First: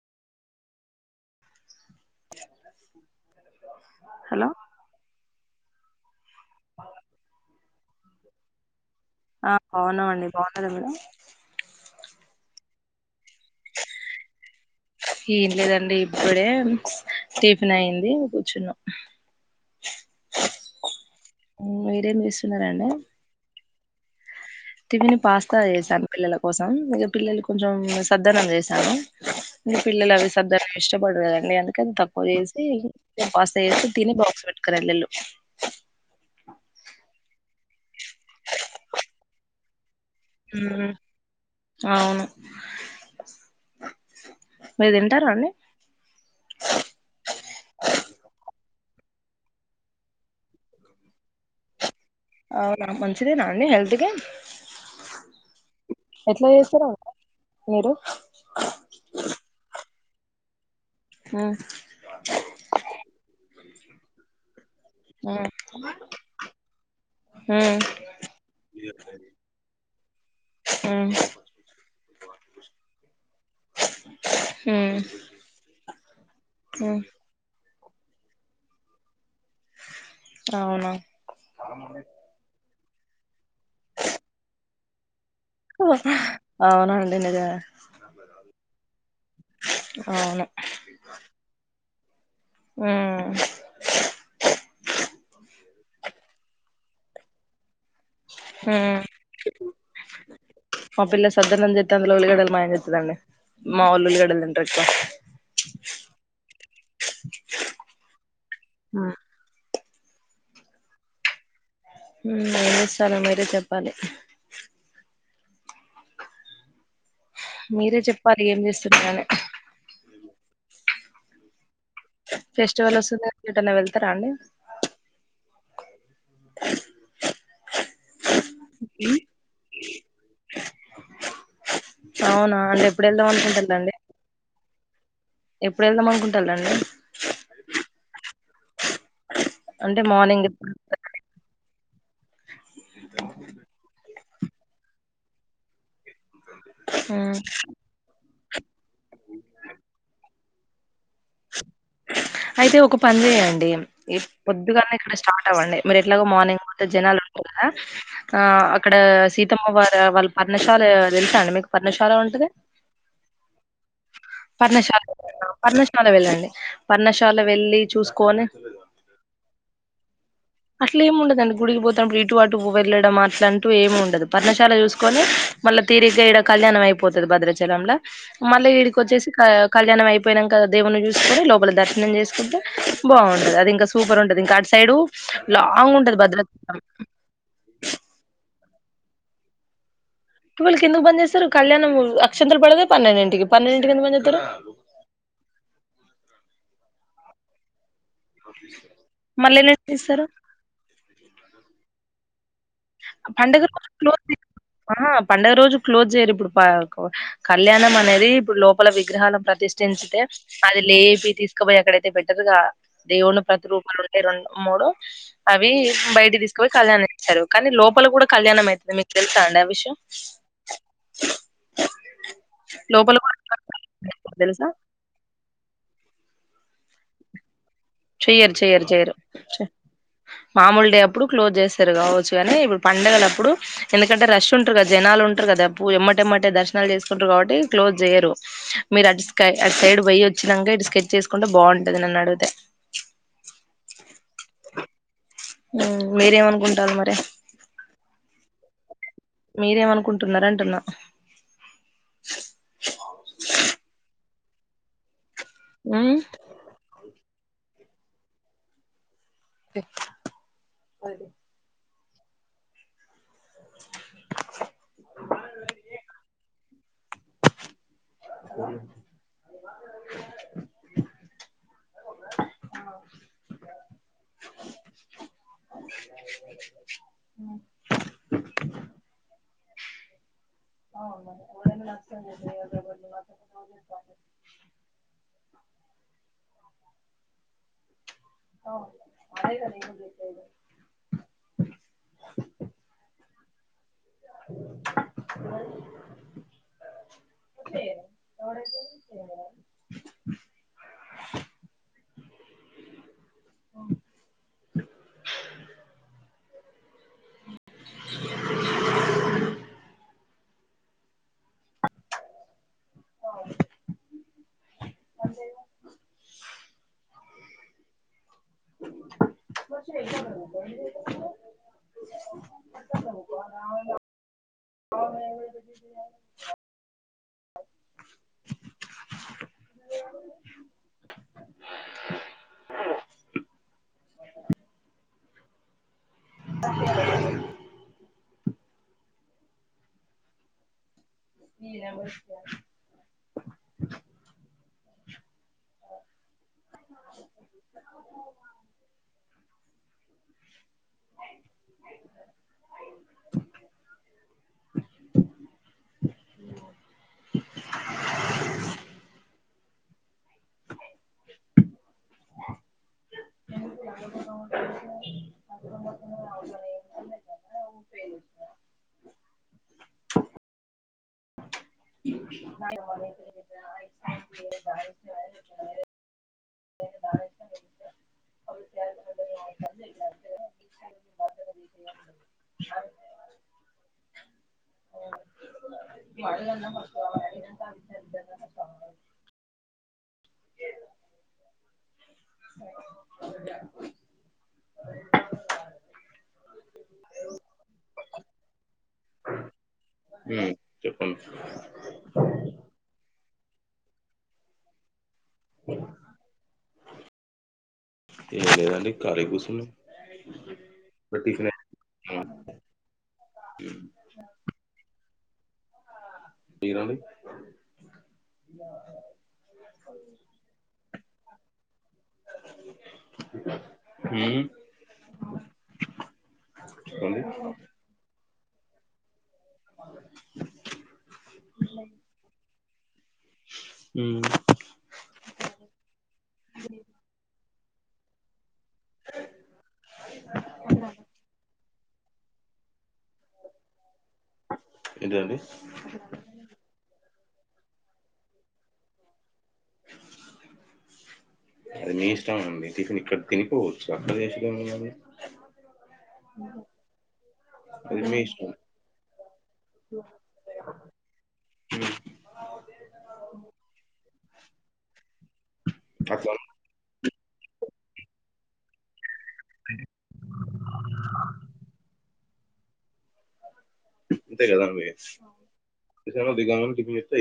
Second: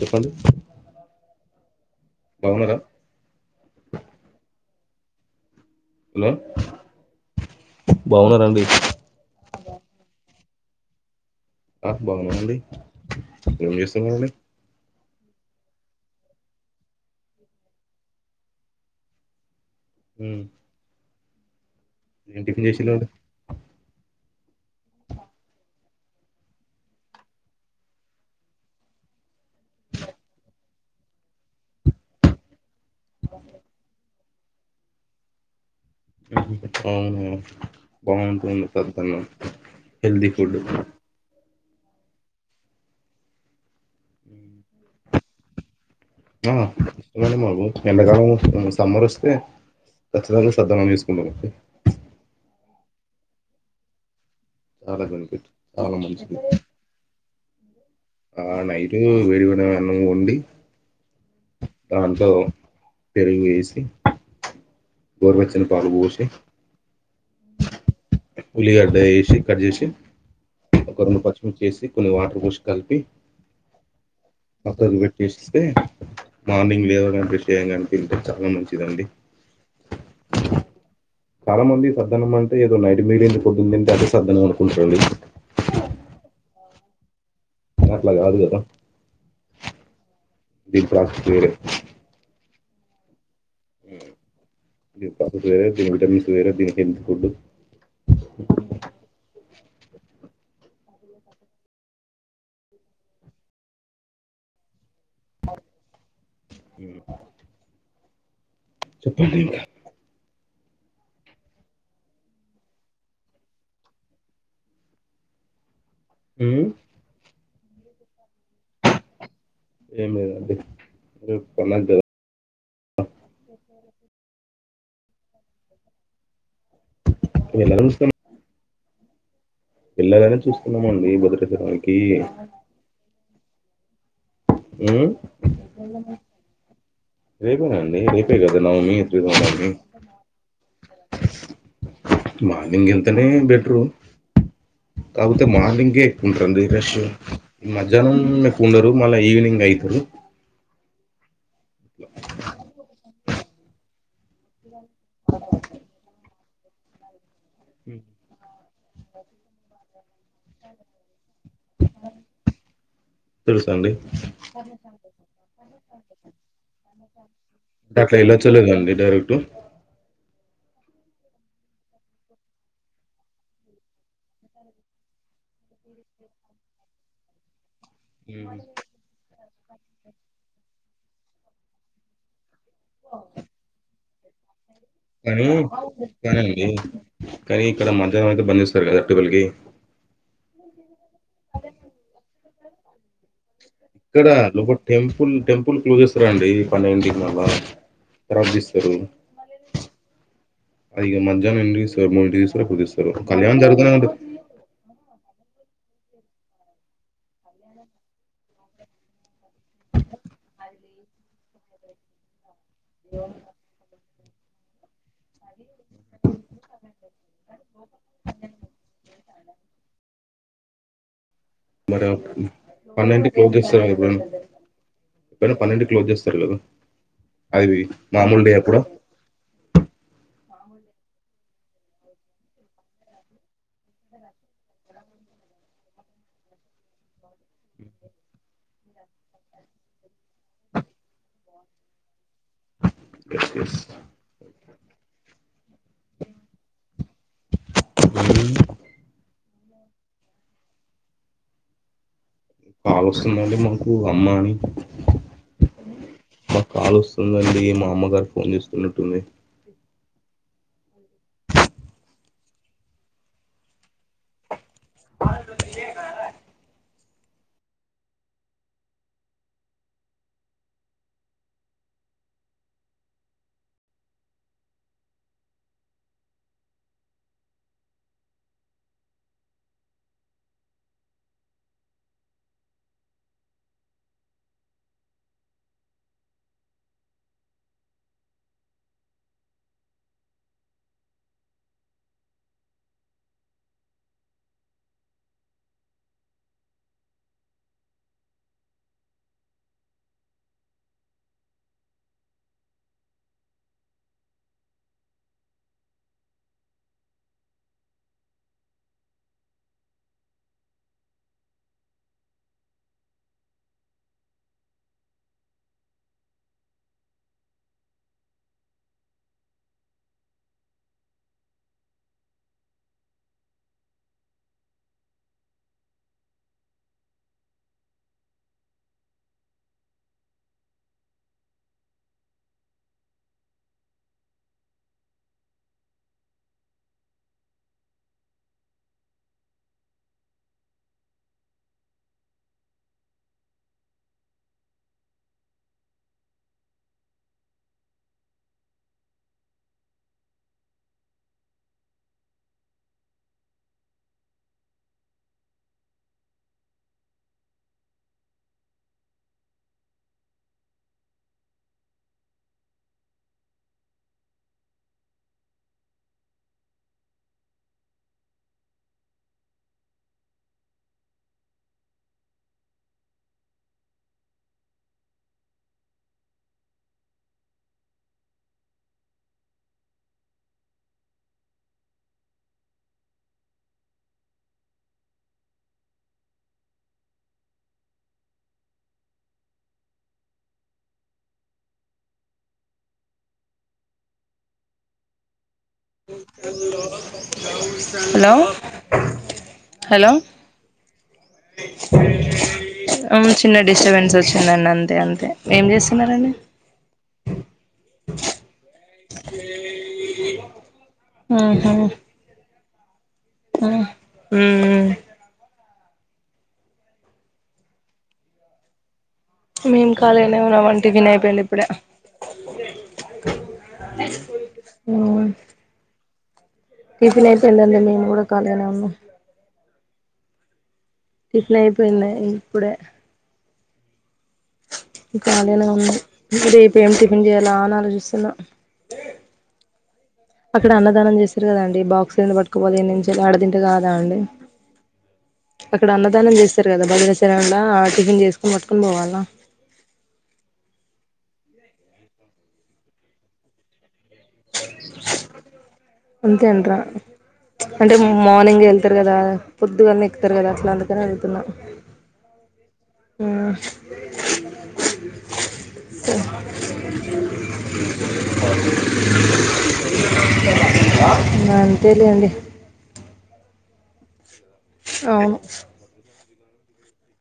చెప్పండి బాగున్నారా? Hello hello బాగున్నారాండి? ఆ బాగున్నామండి, బాగున్నారా మీరు? ఆ బాగున్నాం అండి, ఏం చేస్తున్నార్ అండి? ఏం లేదండి ఇప్పుడే టిఫిన్ అయింది కూర్చునా. ఉమ్ మీరేం ఏం టిఫిన్ చేసున్నారాండి? చేసిల్లండి టిఫన్ పాస్తా చేసాం పిల్లల కోసం, ఇగ పిల్లలు కొంచెం సద్దన్నం చేశాను. ఇ పిల్లలు అవి సద్దన్నం ఇష్టపడరు కదండి, అందుకనే తక్కువ చేసి ఇగ పాస్తా చేసి తిని బా పట్టుకొని వెళిళ్ళు అవును బాగుంటుంది తద్దన్నం హెల్దీ ఫుడ్ అవును మీర్ తింటారా అండి? ఆ ఇష్టమండి మాకు ఎండకాలం సమ్మర్ వస్ ఓ కచ్చితంగా సద్దన్నం తీసుకునేది అవునా మంచిదేనా అండి హెల్త్ కి? చాలా బెనిఫిట్, చాలా మంచిది. ఎట్లా చేస్తారో మీరు ఆ నైటు వేడివేడిగా అన్నం వండి. ఉమ్ దాంట్లో పెరుగు ఏసీ ఉమ్ గోర్వచ్చని పాలు పోసి ఉమ్ ఉల్లిగాడ్డ ఏసి కట్ చేసి ఒక ఉమ్ రెండు పచ్చిమి చేసి కొన్ని వాటర్ పోసి కలిపి పక్కన ఉమ్ పెట్టేస్తే మార్నింగ్ ఉమ్ లేవగాన్ బ్రష్ చేయగానే తింటే చాలా మంచిదండి అవునా చాలా మంది సద్దనం అంటే ఏదో నైట్ మీగిలింది పొద్దున తింటే అదే సద్దనం అనుకుంటురండి అవునండి నిజమే అట్లా కాదు కదా అవును దీని ప్రసెస్ వేరే ఉమ్ ఉమ్ దీని ప్రసెస్ వేరే దీని విటమిన్స్ వేరే దీని హెల్త్ ఫుడ్ హ మా పిల్ల సద్దనం చెతె్ అందులో ఉల్లిగడలు మాయం చెత్తది ఆమె మా వాళ్ళు ఉల్లగడ్డలు తింటారేక్కువ అ చెప్పండి ఇంకా ఉమ్ ఎం చేస్తాల్లో మీరే చెప్పాలి హు మ్ మీరే చెప్పాలి ఏం చేస్తున్నరో ర్ పెళ్ళాం ఫెస్టివల్ వస్తుంది ఏటైనా వెళ్తారా అండి వెళ్లాలని చూస్తాన్న ఓకే వెళ్లాలానే చూస్తున్నామండి మొదటి [unintelligible] కి ఎందండి ఉమ్ రేపేనా అండి రేపే కదా నావమీ అంటే మార్నింగ్ మార్లింగ్ వెళ్తేనే బీట్రూ కాకపోతే మార్నింగే ఉంటుంది ఫ్రెష్ గా ఉమ్ మధ్యాహ్నం మీకు ఉండరు మళ్ళా ఈవినింగ్ అయితరు అయితే ఒకప్ పర్లేదండి ఈ పొద్దుగాల్లె ఇక్కడ స్టార్ట్ అవ్వండి మరు ఎట్లాగో మార్నింగ్ పోతే జనాలు ఆ ఆ అక్కడ సీతమ్మ వారు వాళ్ళ పర్ణశాల తెలుసాండి మీకు పర్ణశాల ఆన్ అదే తెలుసు అండి పర్ణశాల వెళ్ళండి పర్ణశాల వెళ్ళి అట్ల చూసుకొని వేల్లోచ్చోలేదో అండి డైరెక్ట్ అట్ల ఏమి ఉండదండి గుడికి పోతున్నప్పుడు ఇటు అటు వెళ్ళడం అట్ల అంటూ ఏమి ఉండదు పర్ణశాల చూసుకొని మళ్ళా తీరిగ్గా ఈడ కళ్యాణం అయిపోతది భద్రాచలంల మళ్ళీ ఈడికోచ్చేసి ఆ కళ్యాణం అయిపోయినాంక దేవుని చూసుకొని లోపల దర్శనం చేసుకుంటే బాగుంటది అది ఇంకా స్ సూపర్ ఉంటది ఇంకా అటు సైడ్ కానీ కనీండి కనీ ఇక్కడ మధ్యాహ్నం అయితే బాలే స్ త్వరగాత వాళ్ళకి టువెల్కి ఎందుకు బంద్ చేస్తారు కళ్యాణం అక్షంతలు పడేదే పన్నెండింటికి పన్నెండింటికి ఎందుకు బంద్ ఇక్కడ చేత్తరు నువ్ టెంపుల్ టెంపుల్ క్లోజ్ చేస్తారాండి ఈ పన్నెండింటి కల్ల ప్రబ్జిస్తారు మళ్ళీ ఎన్నింటికి తీస్తారు అఇగా మధ్యాహ్న ఎం దస్తారు మూడు దవస ఏం చేస్తుర్రూ కళ్యాణం పండుగ రోజు జరుగుతున్నా అండి క్లోజ్ ఆహా పండుగ రోజు క్లోజ్ చేయ్యరు ఇప్పుడు కళ్యాణం అనేది ఇప్పుడు లోపల విగ్రహాలను ప్రతిష్ఠంచితే అది లేపి తీసుకపోయి అక్కడైతే బెటర్గా దేవుని ప్రతిరూపాలు ఉంటాయి రెండో మూడో అవి బయట తీసుకపోయి కళ్యాణ ఇచ్చారు లోపల కూడా కళ్యాణం అయితది మీకు తెలుసా అండి ఆ విషయం మరి లోపల పన్నెండు కూడా క్లోజ్ చేస్తార తెలుసా ఎప్పుడైనా పన్నెండు క్లోజ్ చేస్తారు కదా అది మామూలు డే చెయ్యరు అప్పుడా చెయ్యరు చెయ్యరు చె మామూలు డే అప్పుడు క్లోజ్ చేస్తారు కావచ్చు కానీ ఇప్పుడు పండడుగల అప్పుడు ఎందుకంటే రష్ ఉంటారు కదా జనాలు ఉంటారు కదా పూ ఎమ్మటెమ్మటే దర్శనాలు చేసుకుంటారు కాబట్టి క్లోజ్ చేయ్యరు మీరు అటు స్కై అటు సైడ్ పోయి వచ్చినాక ఇటు స్కెడ్ వేసుకుంటే బాగుంటది నన్ను అడిగితే ఎస్ ఎస్ మీరు ఏం అనుకుంటారు మరి మీరేమనుకుంటున్నారంటున్నా కాల్ వస్తుందండి మకు అమ్మ అని మ్మ్ మాకు కాల్ వస్తుందండి మా అమ్మగారు ఫోన్ చేస్తున్నట్టుంది అది [unintelligible] అ అ వు మాత్ర అ అఓ మ బ ఒకే [unintelligible] ఎప్పుడైపోతే అఓ అవు అదే [unintelligible] [unintelligible] [unintelligible] హా మ అ అ నమస్తే అ అ హలో హుమ్మ్ చెప్పం హు చిన్న డిస్టబెన్స్ వచ్చిందండి అంతే అంతే ఏం చేస్తున్నారండి ఎం ఏ లేదండి ఖాళీగా కూసున్నం టిఫిన్ ఆఇంది ఆ ఆ మ్ మ్మ్ మీరండి మేం కఖాళీగానే ఉన్నాం అండ్ టిఫిన్ అయిపోయింది ఇప్పుడే మ్మ్ హుమ్మ్ చెప్పండి టిఫిన్ అయిపొఇందండి మేము కూడా ఖాళీగానే ఉన్నా టిఫన్ అయిపోయిండే ఇప్పుడే మ్మ్ ఖాళీగానే ఉంన్నం రేపెం టిఫిన్ చేయాలా అని ఆలోచిస్తున్నా అక్కడ అన్నదానం చేస్తారు కదండి, బాక్స్డ్ ఎందుకు పట్టుకుపోవాలి ఈడి నుంచి ఆడ తింటే కాదా ాండి ఏంటండి అక్కడ అన్నదానం చేస్తారు కదా బల తెల్లవారింటికి టిఫిన్ చేసుకొని పట్టుకొని పోవాలా అది మీ ఇష్టం అండి టిఫిన్ ఇక్కడ తినిపోవచ్చు అక్కడ చేసు ఏమున్నది అంతే అంటారా అంటే అది మీ ఇష్టం మార్నింగ్ వెళ్తారు కదా పొద్దుగాల్నే ఎక్కుతారు కదా అట్లా అందుకని వెళ్తున్నా మ్మ్ [inaudible] ఆ అంతేలెండి అంతే కదండీ అవును టిఫిన్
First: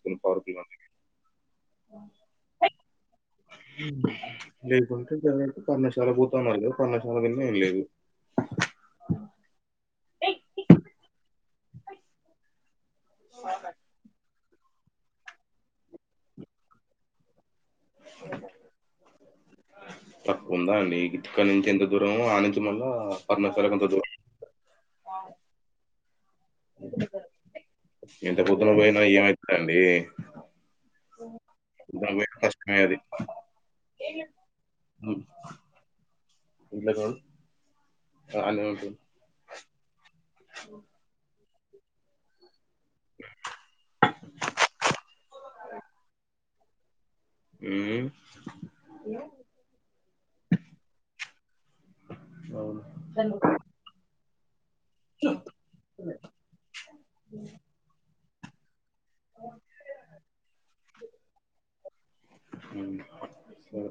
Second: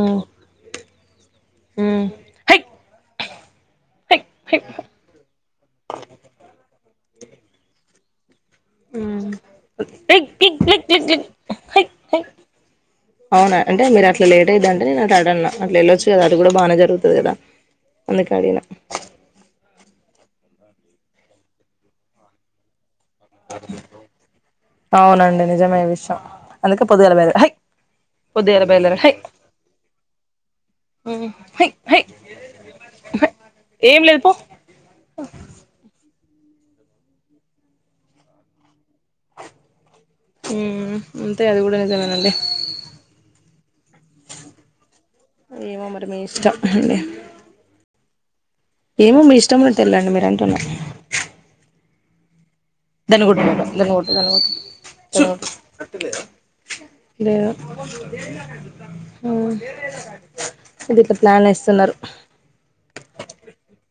ఉమ్ [unintelligible] అయిపో ఉమ్ హై [unintelligible] హై హై లేకుంటే జరంటే పర్ణశాల పోతామ పర్ణశాల [inaudible] లేదు ఉమ్ అవునా అంటే మీరు అట్లా లేదు అంటే ఇదంటే నేను అట్ అడ అట్లా వెళ్ళొచ్చిన వాళ్ళకి కూడా బానే జరుగుతాదట అందుకని తక్కువ ఉందా అండి ఇక్కడ నుంచి ఎంత దూరమో ఆ నుంచి మళ్ళ పర్ణశాలకు అంత దూరం అవునండి నిజమే విషయం అందుకే పొద్దుగాల పోయేది ఎంత పొద్దున పోయినా ఏమవుతుందండి మ్మ్ మాకైతే కష్టమే అది ఏం లేదు పో [unintelligible] మ్మ్ అంతే అది కూడా నిజమేనండి ఏమో మరి మీ ఇష్టం అండి మ్మ్ ఏమో మీ ఇష్టం [unintelligible] అంటున్నా [inaudible] [inaudible] అవును [unintelligible] ప్లాన్ వేస్తున్నారు ఉమ్, సరే.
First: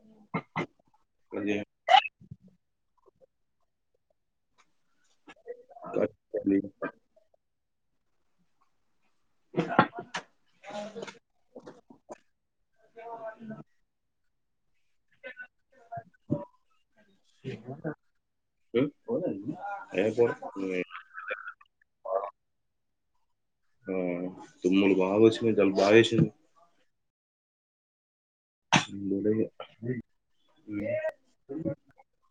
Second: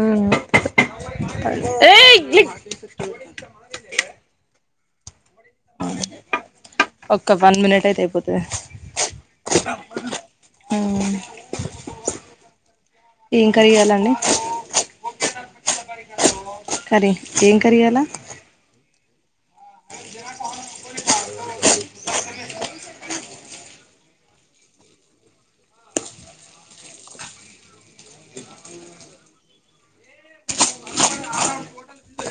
మ్మ్ ఏం మ్మ్ ఏయ్ చేయాలి? ఒక్క వన్ మినిట్ అయితే అయిపోతది ఏం కర్రి ఇయ్యాలండి కర్రీ ఏం కర్రీ ఇయ్యాల ఉమ్? ఏ పోరా. ఉమ్, తుమ్ముల్ బాగా వచ్చినివి జలుబు బాగా చేసింది మ్మ్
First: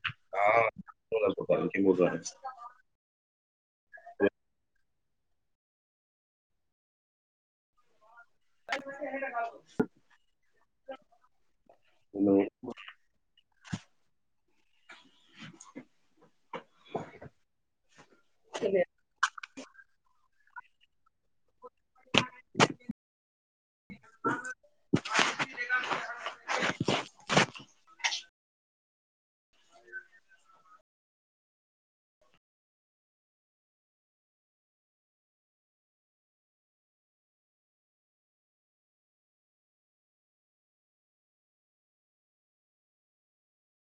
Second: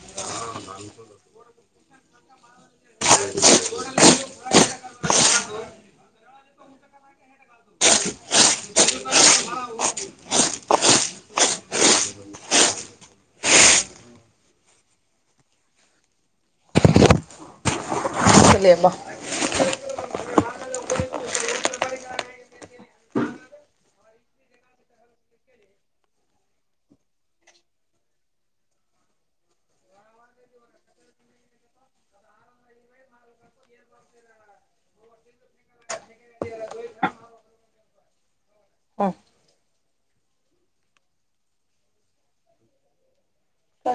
[inaudible] హలో [inaudible] [unintelligible]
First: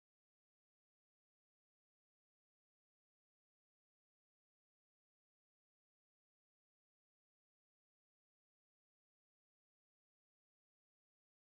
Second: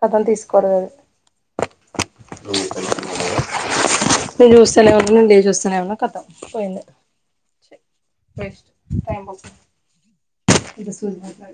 కథలు తీసుకోలేదు [inaudible] చూస్తానే ఉన్నా కతాం పోయింది వెస్ట్ టైమ్ [inaudible]